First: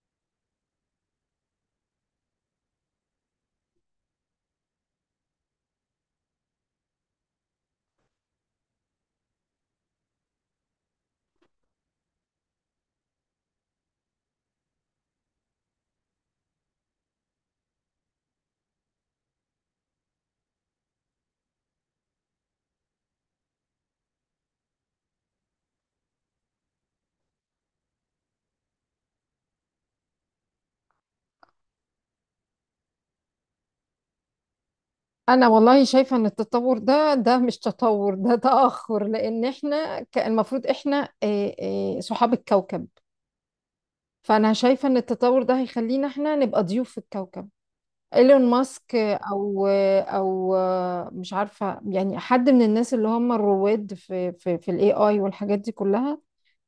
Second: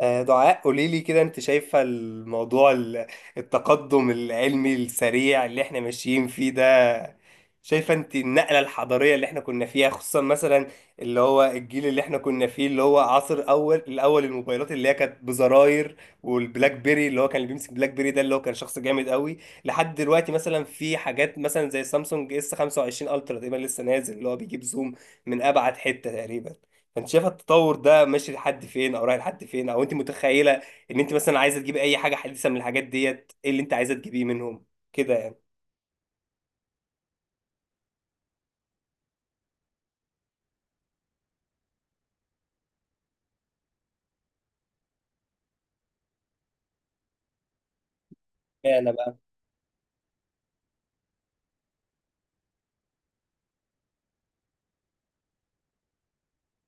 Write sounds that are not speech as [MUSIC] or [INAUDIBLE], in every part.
دعاء قولي لي كده، انت شايفة الموضوع التقدم العلمي السريع اللي احنا ماشيين فيه ده؟ شايفة انت النقلة الحضارية اللي احنا كنا فيها؟ خصوصا مثلا اللي هو الجيل اللي احنا كنا فيه، اللي هو عصر الاول الموبايلات اللي هي كانت بزراير، والبلاك بيري اللي هو كان، اللي بيمسك بلاك بيري ده اللي هو كان شخص جامد قوي. لحد دلوقتي مثلا في حاجات مثلا زي سامسونج اس 25 الترا تقريبا لسه نازل، اللي هو بيجيب زوم من ابعد حتة تقريبا. انت شايفه التطور ده ماشي لحد فين، او رايح لحد فين، او انت متخيله ان انت مثلا عايزه تجيبي اي حاجه حديثه من الحاجات ديت، ايه اللي انت عايزه تجيبيه منهم كده يعني؟ انا والله شايفه ان التطور ده مش تطور، ده تاخر لان احنا المفروض احنا صحاب الكوكب. فانا شايفه ان التطور ده هيخلينا احنا نبقى ضيوف في الكوكب. ايلون اشمعنى ماسك، آه، بقى؟ او آه، او آه، مش عارفه يعني حد من الناس اللي هم الرواد في الاي اي والحاجات دي كلها،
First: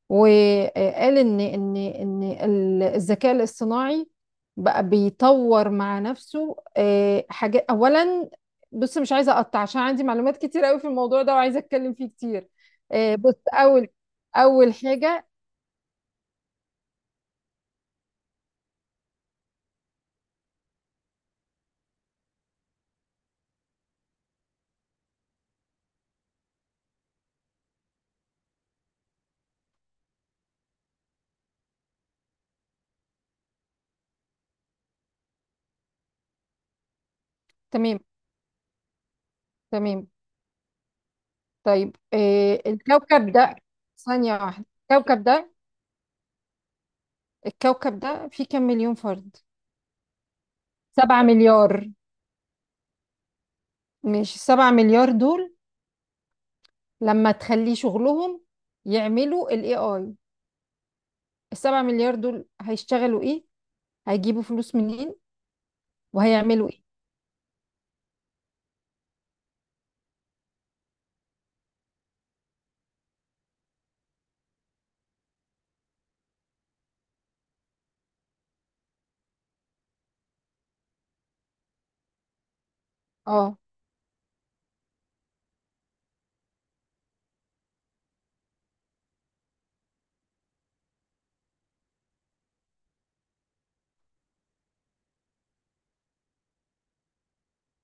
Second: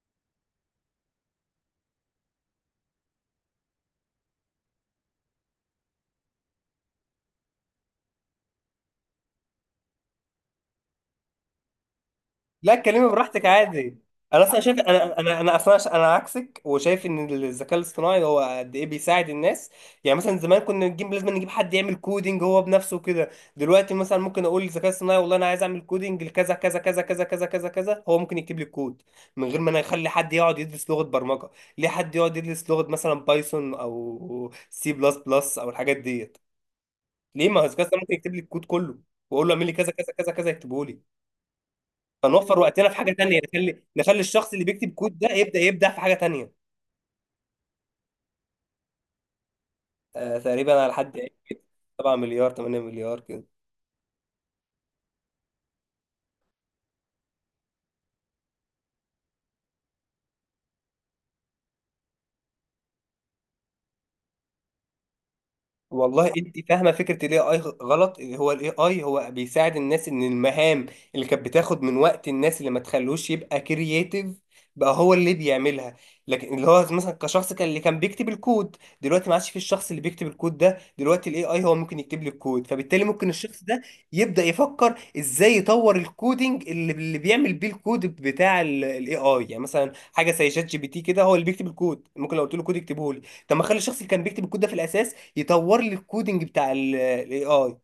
وقال ان الذكاء الاصطناعي بقى بيطور مع نفسه حاجات. اولا بص، مش عايزه اقطع عشان عندي معلومات كتير قوي في الموضوع ده وعايزه اتكلم فيه كتير. لا اتكلمي بص. براحتك اول عادي. انا اصلا اول شايف، انا حاجه. انا انا اصلا انا عكسك، وشايف ان الذكاء الاصطناعي هو قد ايه بيساعد الناس. يعني مثلا زمان كنا نجيب، لازم نجيب حد يعمل كودينج هو بنفسه كده. دلوقتي مثلا ممكن اقول للذكاء الاصطناعي والله انا عايز اعمل كودينج لكذا كذا كذا كذا كذا كذا كذا، هو ممكن يكتب لي الكود، من غير ما انا اخلي حد يقعد يدرس لغة برمجة. ليه حد يقعد يدرس لغة مثلا بايثون او سي بلس بلس او الحاجات ديت؟ ليه ما هو الذكاء تمام. الاصطناعي ممكن يكتب لي الكود كله، واقول له اعمل لي كذا تمام. كذا كذا كذا يكتبه لي. طيب فنوفر وقتنا في حاجه الكوكب تانية، ده، نخلي ثانيه الشخص اللي واحده. بيكتب كود الكوكب ده ده، يبدا يبدع في حاجه تانية. الكوكب ده فيه كام مليون فرد؟ آه تقريبا على حد سبعة علمي كده. مليار. 7 مليار 8 مليار كده. مش سبعة مليار دول لما تخليه شغلهم يعملوا ال AI، السبعة مليار دول هيشتغلوا ايه؟ هيجيبوا فلوس منين؟ والله انت وهيعملوا ايه؟ فاهمه فكره الاي اي غلط. اللي هو الاي اي هو بيساعد الناس ان المهام اللي كانت بتاخد من وقت الناس، اللي ما تخلوش يبقى كرييتيف، بقى هو اللي بيعملها. لكن اللي هو مثلا كشخص كان، اللي كان بيكتب الكود دلوقتي ما عادش، في الشخص اللي بيكتب الكود ده دلوقتي الاي اي هو ممكن يكتب لي الكود، فبالتالي ممكن اه، الشخص ده يبدا يفكر ازاي يطور الكودينج اللي بيعمل بيه الكود بتاع الاي اي. يعني مثلا حاجه زي شات جي بي تي كده هو اللي بيكتب الكود، ممكن لو قلت له كود يكتبه لي. طب ما اخلي الشخص اللي كان بيكتب الكود ده في الاساس يطور لي الكودينج بتاع الاي اي.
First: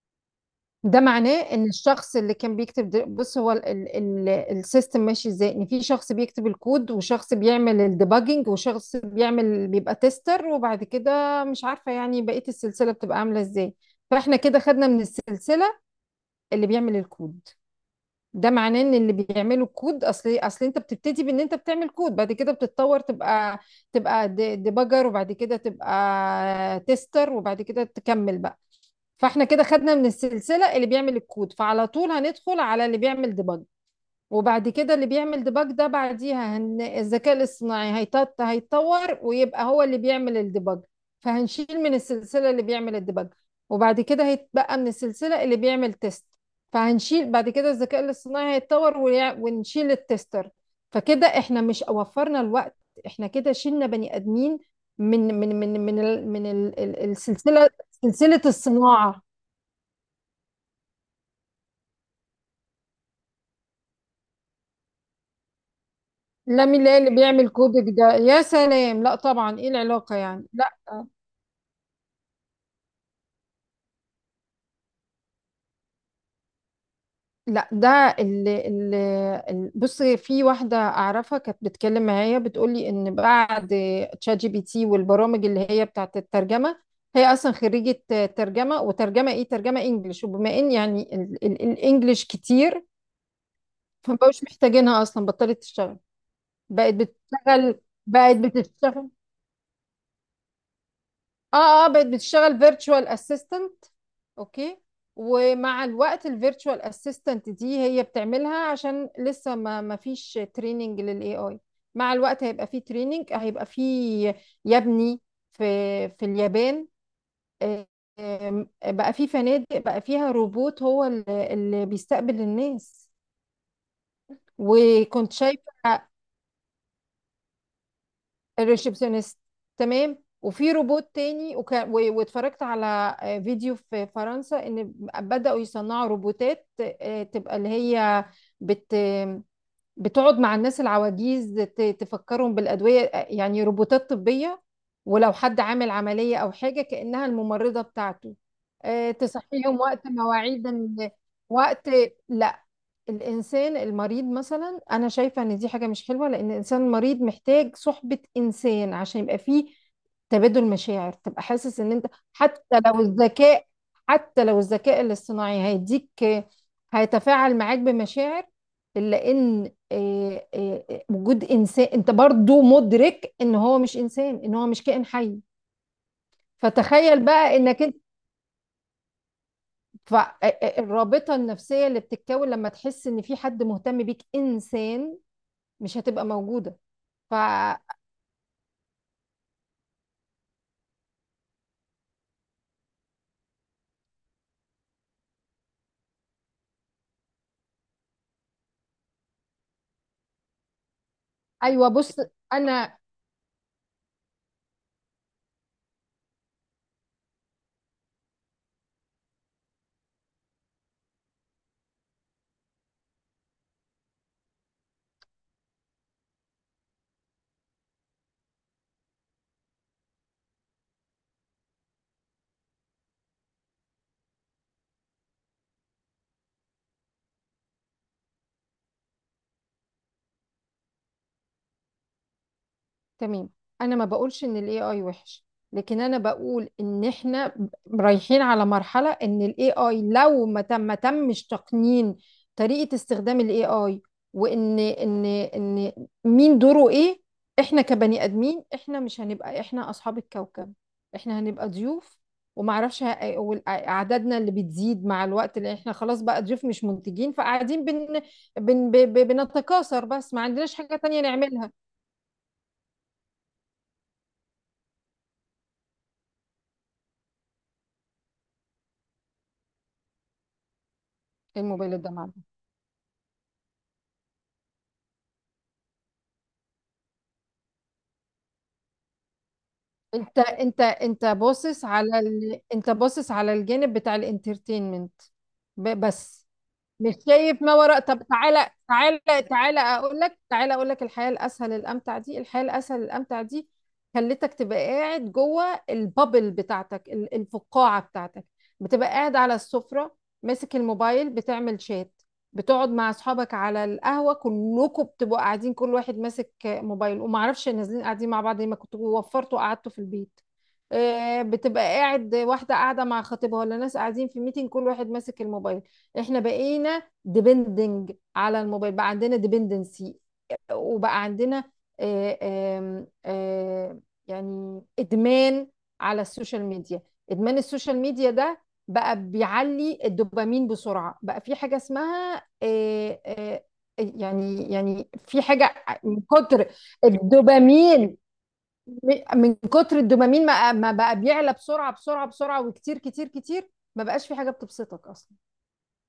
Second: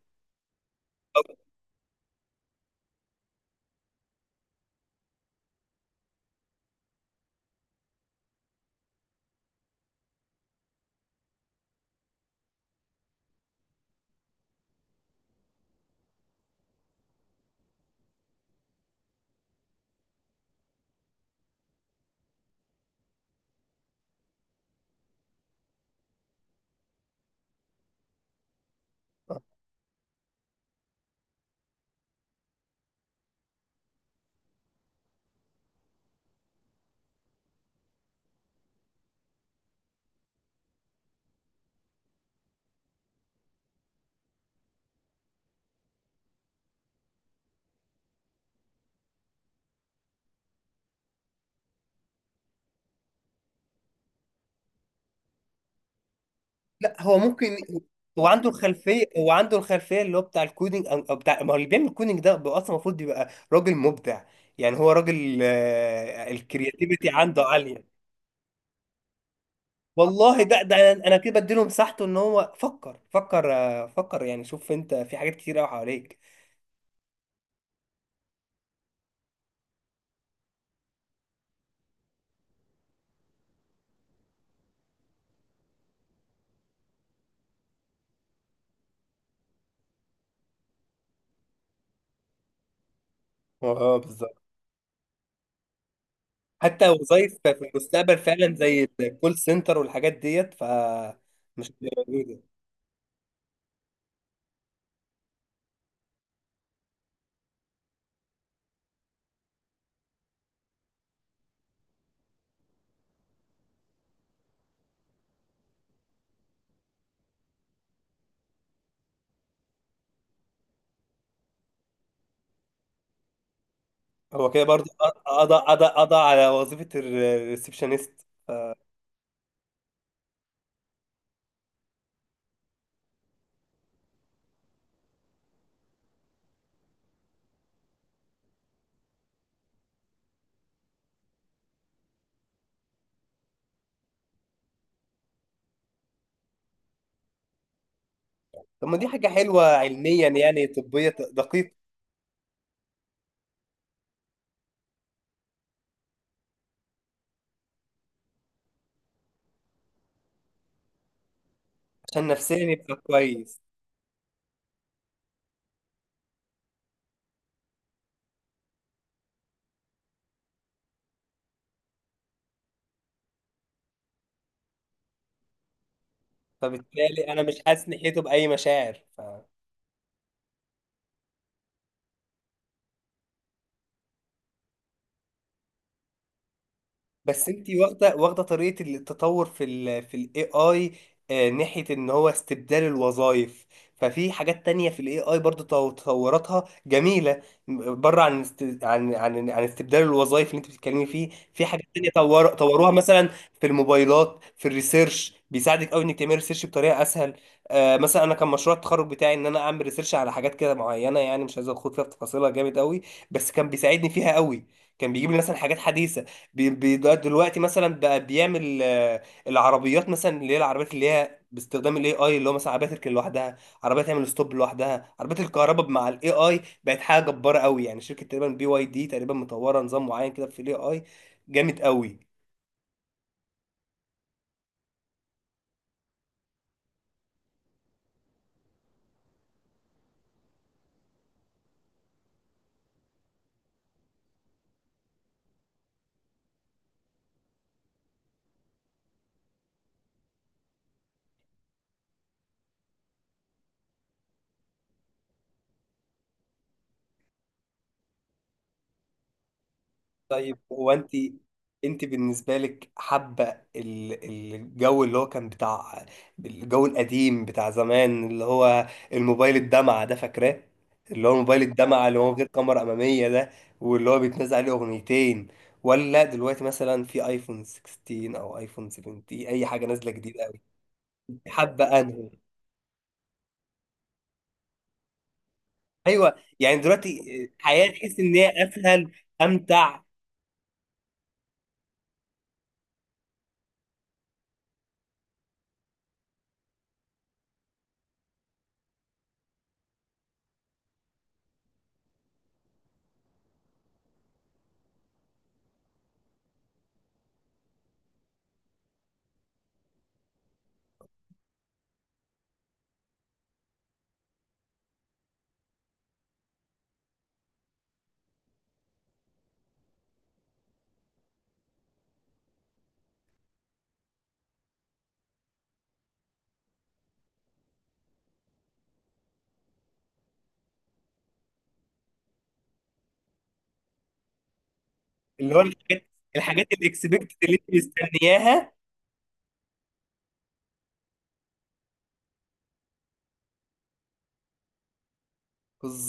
ده معناه ان الشخص اللي كان بيكتب بص، هو السيستم ماشي ازاي، ان في شخص بيكتب الكود وشخص بيعمل الديباجنج وشخص بيعمل، بيبقى تيستر، وبعد كده مش عارفة يعني بقية السلسلة بتبقى عاملة ازاي. فاحنا كده خدنا من السلسلة اللي بيعمل الكود. ده معناه ان اللي بيعملوا كود، اصل انت بتبتدي بان انت بتعمل كود، بعد كده بتتطور تبقى ديباجر، وبعد كده تبقى تيستر، وبعد كده تكمل بقى. فاحنا كده خدنا من السلسلة اللي بيعمل الكود، فعلى طول هندخل على اللي بيعمل ديباج. وبعد كده اللي بيعمل ديباج ده بعديها الذكاء الاصطناعي هيتطور ويبقى هو اللي بيعمل الديباج. فهنشيل من السلسلة اللي بيعمل الديباج. وبعد كده هيتبقى من السلسلة اللي بيعمل تيست، فهنشيل. بعد كده الذكاء الاصطناعي هيتطور، ونشيل التستر. فكده احنا مش وفرنا الوقت، احنا كده شلنا بني ادمين من من من من ال... من ال... لا ال- هو ممكن، السلسلة، هو سلسلة عنده الخلفيه، الصناعة. هو عنده الخلفيه اللي هو بتاع الكودينج او أو بتاع، ما هو اللي بيعمل الكودينج ده بيبقى اصلا المفروض يبقى راجل مبدع. يعني هو راجل لا، مين الكرياتيفيتي اللي عنده بيعمل كودك عاليه. ده يا سلام، لا طبعا، ايه العلاقة والله يعني؟ ده ده، لا، أنا كده بديله مساحته ان هو فكر، فكر، فكر يعني. شوف انت في حاجات كتير قوي حواليك. لا، ده اللي بص، في واحدة أعرفها كانت بتتكلم معايا بتقولي إن بعد تشات جي بي تي والبرامج اللي هي بتاعت الترجمة، هي أصلا خريجة ترجمة. وترجمة إيه؟ ترجمة إنجليش. وبما إن يعني الإنجليش كتير، اه بالظبط. فمبقوش محتاجينها، أصلا بطلت تشتغل. حتى بقت وظايف في بتشتغل، المستقبل بقت فعلا زي بتشتغل، الكول سنتر والحاجات ديت ف مش اه، اه، هتبقى بقت موجودة. بتشتغل فيرتشوال اسيستنت. اوكي. ومع الوقت الفيرتشوال اسيستنت دي هي بتعملها عشان لسه ما فيش تريننج للاي اي. مع الوقت هيبقى فيه تريننج، هيبقى فيه. يبني، في في اليابان آه، آم، بقى فيه فنادق، بقى فيها روبوت هو اللي بيستقبل الناس. هو كده برضه، وكنت قضى قضى شايفة قضى على وظيفة الريسبشنست. الريسبشنست. تمام. وفي روبوت تاني، واتفرجت على فيديو في فرنسا ان بدأوا يصنعوا روبوتات تبقى اللي هي بت بتقعد مع الناس العواجيز، تفكرهم بالأدوية. يعني روبوتات طبية، ولو حد عامل عملية أو حاجة كأنها الممرضة بتاعته. طب ما دي حاجة حلوة تصحيهم وقت علميا، يعني مواعيد طبية دقيقة. وقت. لا، الإنسان المريض مثلا، أنا شايفة إن دي حاجة مش حلوة، لأن الإنسان المريض محتاج صحبة إنسان عشان يبقى فيه تبادل مشاعر، تبقى حاسس إن أنت. عشان نفسيا حتى يبقى لو كويس. الذكاء حتى لو الذكاء الاصطناعي هيديك، هيتفاعل معاك بمشاعر، إلا إن وجود إنسان، أنت برضو مدرك إن هو مش إنسان، إن هو مش كائن حي. فتخيل فبالتالي أنا بقى مش إنك حاسس أنت، ناحيته بأي مشاعر ف... فالرابطة النفسية اللي بتتكون لما تحس إن في حد مهتم بيك إنسان، مش هتبقى موجودة. بس انت فأيوة، واخده طريقه التطور في ال في الاي اي ناحيه ان هو استبدال الوظائف. ففي حاجات تانية في الاي اي برضو تطوراتها جميله، بره عن عن استبدال الوظائف اللي انت بتتكلمي فيه. في حاجات تانية بص طوروها أنا مثلا في الموبايلات، في الريسيرش بيساعدك قوي انك تعملي ريسيرش بطريقه اسهل. آه مثلا انا كان مشروع التخرج بتاعي ان انا اعمل ريسيرش على حاجات كده معينه، يعني مش عايز ادخل فيها في تفاصيلها جامد قوي، بس كان بيساعدني فيها قوي. كان بيجيب لي مثلا حاجات حديثه. دلوقتي مثلا بقى بيعمل العربيات مثلا، اللي هي العربيات اللي هي باستخدام الاي اي اللي هو مثلا عربيه تركن لوحدها، عربيه تعمل ستوب لوحدها، عربيه الكهرباء مع الاي اي بقت حاجه جباره قوي. يعني شركه تقريبا بي واي دي تقريبا مطوره نظام معين كده في الاي اي جامد قوي. تمام. انا ما بقولش ان الاي اي وحش، لكن انا بقول ان احنا رايحين على مرحله ان الاي اي لو ما تمش تقنين طريقه استخدام الاي اي، وان ان ان مين دوره ايه، احنا كبني ادمين احنا مش هنبقى احنا اصحاب الكوكب، احنا هنبقى ضيوف. ومعرفش اعدادنا اللي بتزيد مع الوقت، اللي احنا خلاص بقى ضيوف مش منتجين، فقاعدين بنتكاثر بس ما طيب عندناش هو حاجه انت، تانية نعملها. انت بالنسبه لك حابه الجو اللي هو كان بتاع، الجو القديم بتاع زمان، اللي هو الموبايل الدمعه ده، فاكراه؟ اللي هو موبايل الموبايل الدمعه ده، اللي هو غير كاميرا اماميه ده، واللي هو بيتنزل عليه اغنيتين، ولا دلوقتي مثلا في ايفون 16 او ايفون 17 اي حاجه نازله جديده قوي؟ انت باصص حابه على انهي؟ ال... انت باصص على الجانب بتاع الانترتينمنت ايوه. بس، يعني مش دلوقتي شايف ما الحياه وراء. تحس طب ان هي تعالى، اسهل، تعالى، امتع. تعالى اقول لك الحياه الاسهل الامتع دي خلتك تبقى قاعد جوه البابل بتاعتك، الفقاعه بتاعتك، بتبقى قاعد على السفره ماسك الموبايل بتعمل شات، بتقعد مع اصحابك على القهوه كلكم بتبقوا قاعدين كل واحد ماسك موبايل وما اعرفش، نازلين قاعدين مع بعض ليه، ما كنتوا وفرتوا قعدتوا في البيت. بتبقى قاعد، واحده قاعده مع خطيبها، ولا ناس قاعدين في ميتنج كل واحد ماسك الموبايل. احنا بقينا ديبندنج على الموبايل، بقى عندنا ديبندنسي، وبقى عندنا آه، آم، آه، يعني ادمان على السوشيال ميديا. ادمان السوشيال ميديا ده بقى بيعلي الدوبامين بسرعة، بقى في حاجة اسمها يعني، في اللي هو حاجة. الحاجات، من الحاجات كتر الاكسبكتد اللي انت الدوبامين مستنياها. من كتر الدوبامين ما بقى بيعلى بسرعة بسرعة بسرعة وكتير كتير كتير، ما بقاش في حاجة بتبسطك أصلا.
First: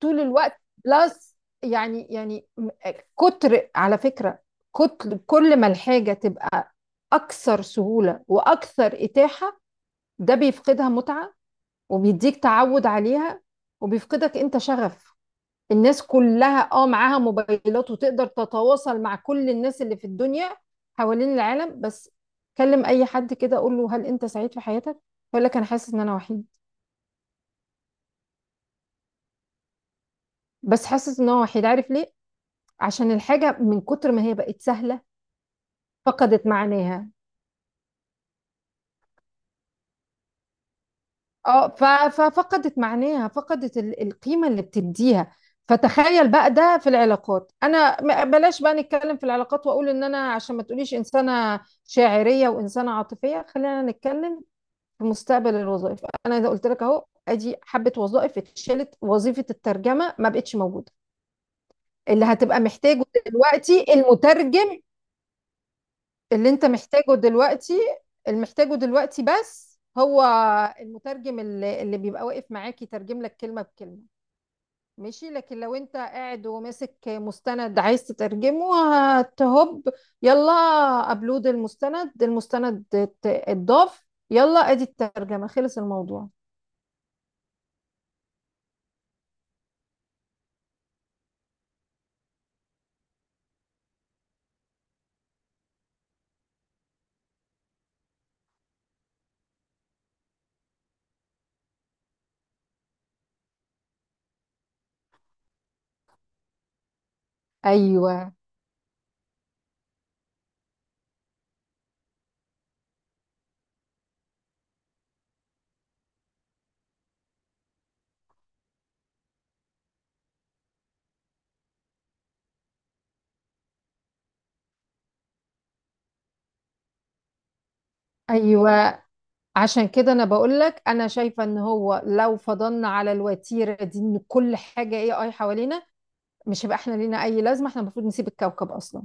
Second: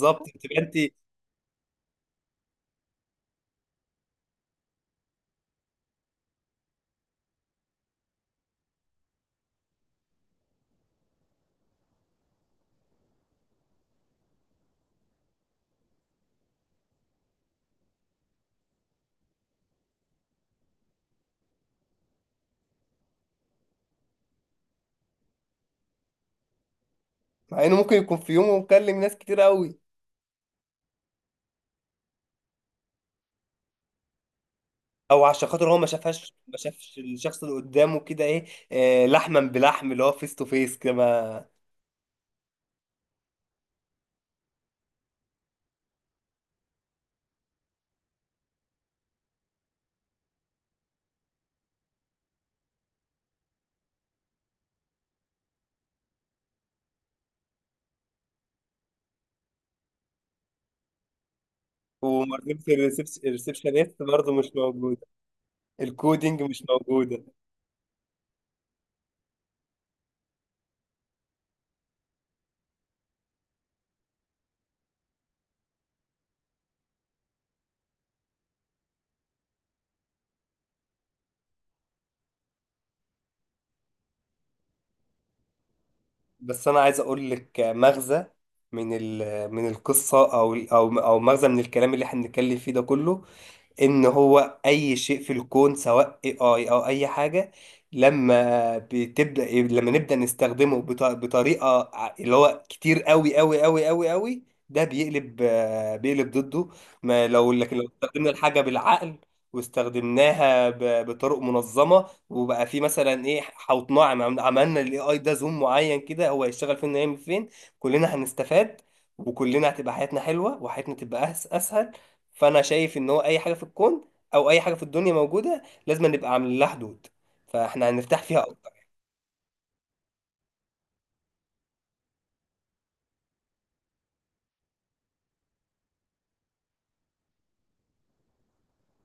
طول الوقت بتبقى انت، بلس، يعني يعني م- كتر على فكرة. كتر، كل ما الحاجة تبقى أكثر سهولة وأكثر إتاحة، ده بيفقدها متعة وبيديك تعود عليها وبيفقدك أنت شغف. الناس كلها اه معاها موبايلات وتقدر تتواصل مع كل الناس اللي في الدنيا حوالين العالم، بس كلم أي حد كده قول له هل أنت سعيد في حياتك؟ يقول لك أنا حاسس إن أنا وحيد. مع انه ممكن يكون في يومه مكلم ناس كتير قوي، بس حاسس إن هو وحيد، عارف ليه؟ عشان الحاجة من كتر ما هي بقت سهلة او عشان خاطر هو ما شافهاش، فقدت ما شافش معناها. الشخص اللي قدامه كده ايه. آه لحما بلحم، اللي هو فيس تو فيس كما. اه، ففقدت معناها، فقدت القيمة اللي بتديها. فتخيل بقى ده في العلاقات. انا بلاش بقى نتكلم في العلاقات واقول ان انا، عشان ما تقوليش انسانة شاعرية وانسانة عاطفية، خلينا نتكلم في مستقبل الوظائف. انا اذا قلت لك اهو ادي حبة وظائف اتشالت، وظيفة الترجمة ما بقتش موجودة. اللي هتبقى ومرتبه. محتاجه دلوقتي الريسبشنست برضه مش المترجم، موجوده، الكودينج اللي مش انت محتاجه موجوده. دلوقتي، اللي محتاجه دلوقتي بس، هو المترجم اللي بيبقى واقف معاك يترجم لك كلمة بكلمة، ماشي. لكن لو انت قاعد وماسك مستند عايز تترجمه، هتهب، يلا، ابلود المستند، المستند اتضاف، يلا ادي الترجمة، خلص الموضوع. بس انا عايز اقول لك مغزى من ال من القصه، او مغزى من الكلام اللي احنا بنتكلم فيه ده كله، ان هو اي شيء في الكون سواء اي اي او اي حاجه، لما بتبدا لما نبدا نستخدمه بطريقه اللي هو كتير قوي قوي قوي قوي قوي، ده بيقلب، بيقلب ضده. ما لو لكن لو ايوه، استخدمنا الحاجه بالعقل واستخدمناها بطرق منظمه، وبقى في مثلا ايه، حوطناه، عملنا الاي اي ده زوم معين كده هو هيشتغل فين ويعمل فين، كلنا هنستفاد. وكلنا هتبقى حياتنا حلوه، وحياتنا تبقى اسهل. فانا شايف ان هو اي حاجه في الكون او اي حاجه في الدنيا موجوده لازم نبقى عاملين لها حدود، فاحنا هنرتاح فيها اكتر. ايوه. عشان كده انا بقول لك انا شايفه ان هو لو فضلنا على الوتيره دي ان كل حاجه اي اي حوالينا، مش هيبقى احنا لينا اي لازمه، احنا المفروض نسيب الكوكب اصلا.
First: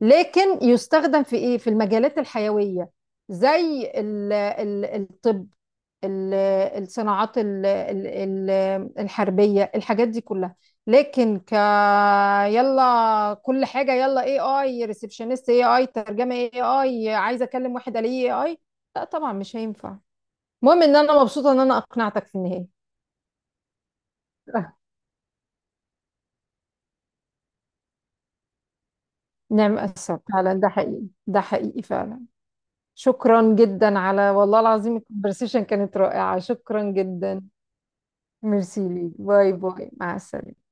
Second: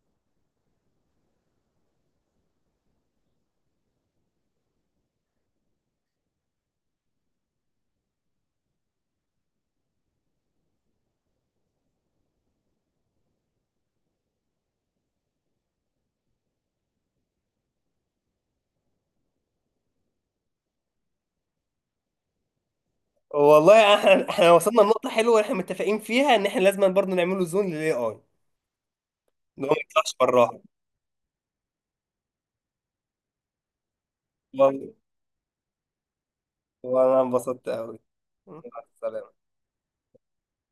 لكن يستخدم في ايه؟ في المجالات الحيويه زي ال ال الطب، ال- الصناعات الحربيه، الحاجات دي كلها. لكن يلا كل حاجه، يلا اي اي ريسبشنست، اي اي ترجمه، اي اي عايزه اكلم واحد عليه اي اي، لا طبعا مش هينفع. المهم ان انا مبسوطه ان انا اقنعتك في النهايه. والله احنا وصلنا [LAUGHS] لنقطه حلوه احنا متفقين فيها، ان احنا لازم برضه نعمله زون للاي اي، ان هو ما نعم، يطلعش السبب فعلا براها. ده حقيقي، ده حقيقي فعلا. شكرا جدا، على والله والله العظيم الكونفرسيشن كانت رائعة، شكرا وانا جدا. انبسطت قوي. مع ميرسي ليك، السلامه. باي باي، مع السلامة.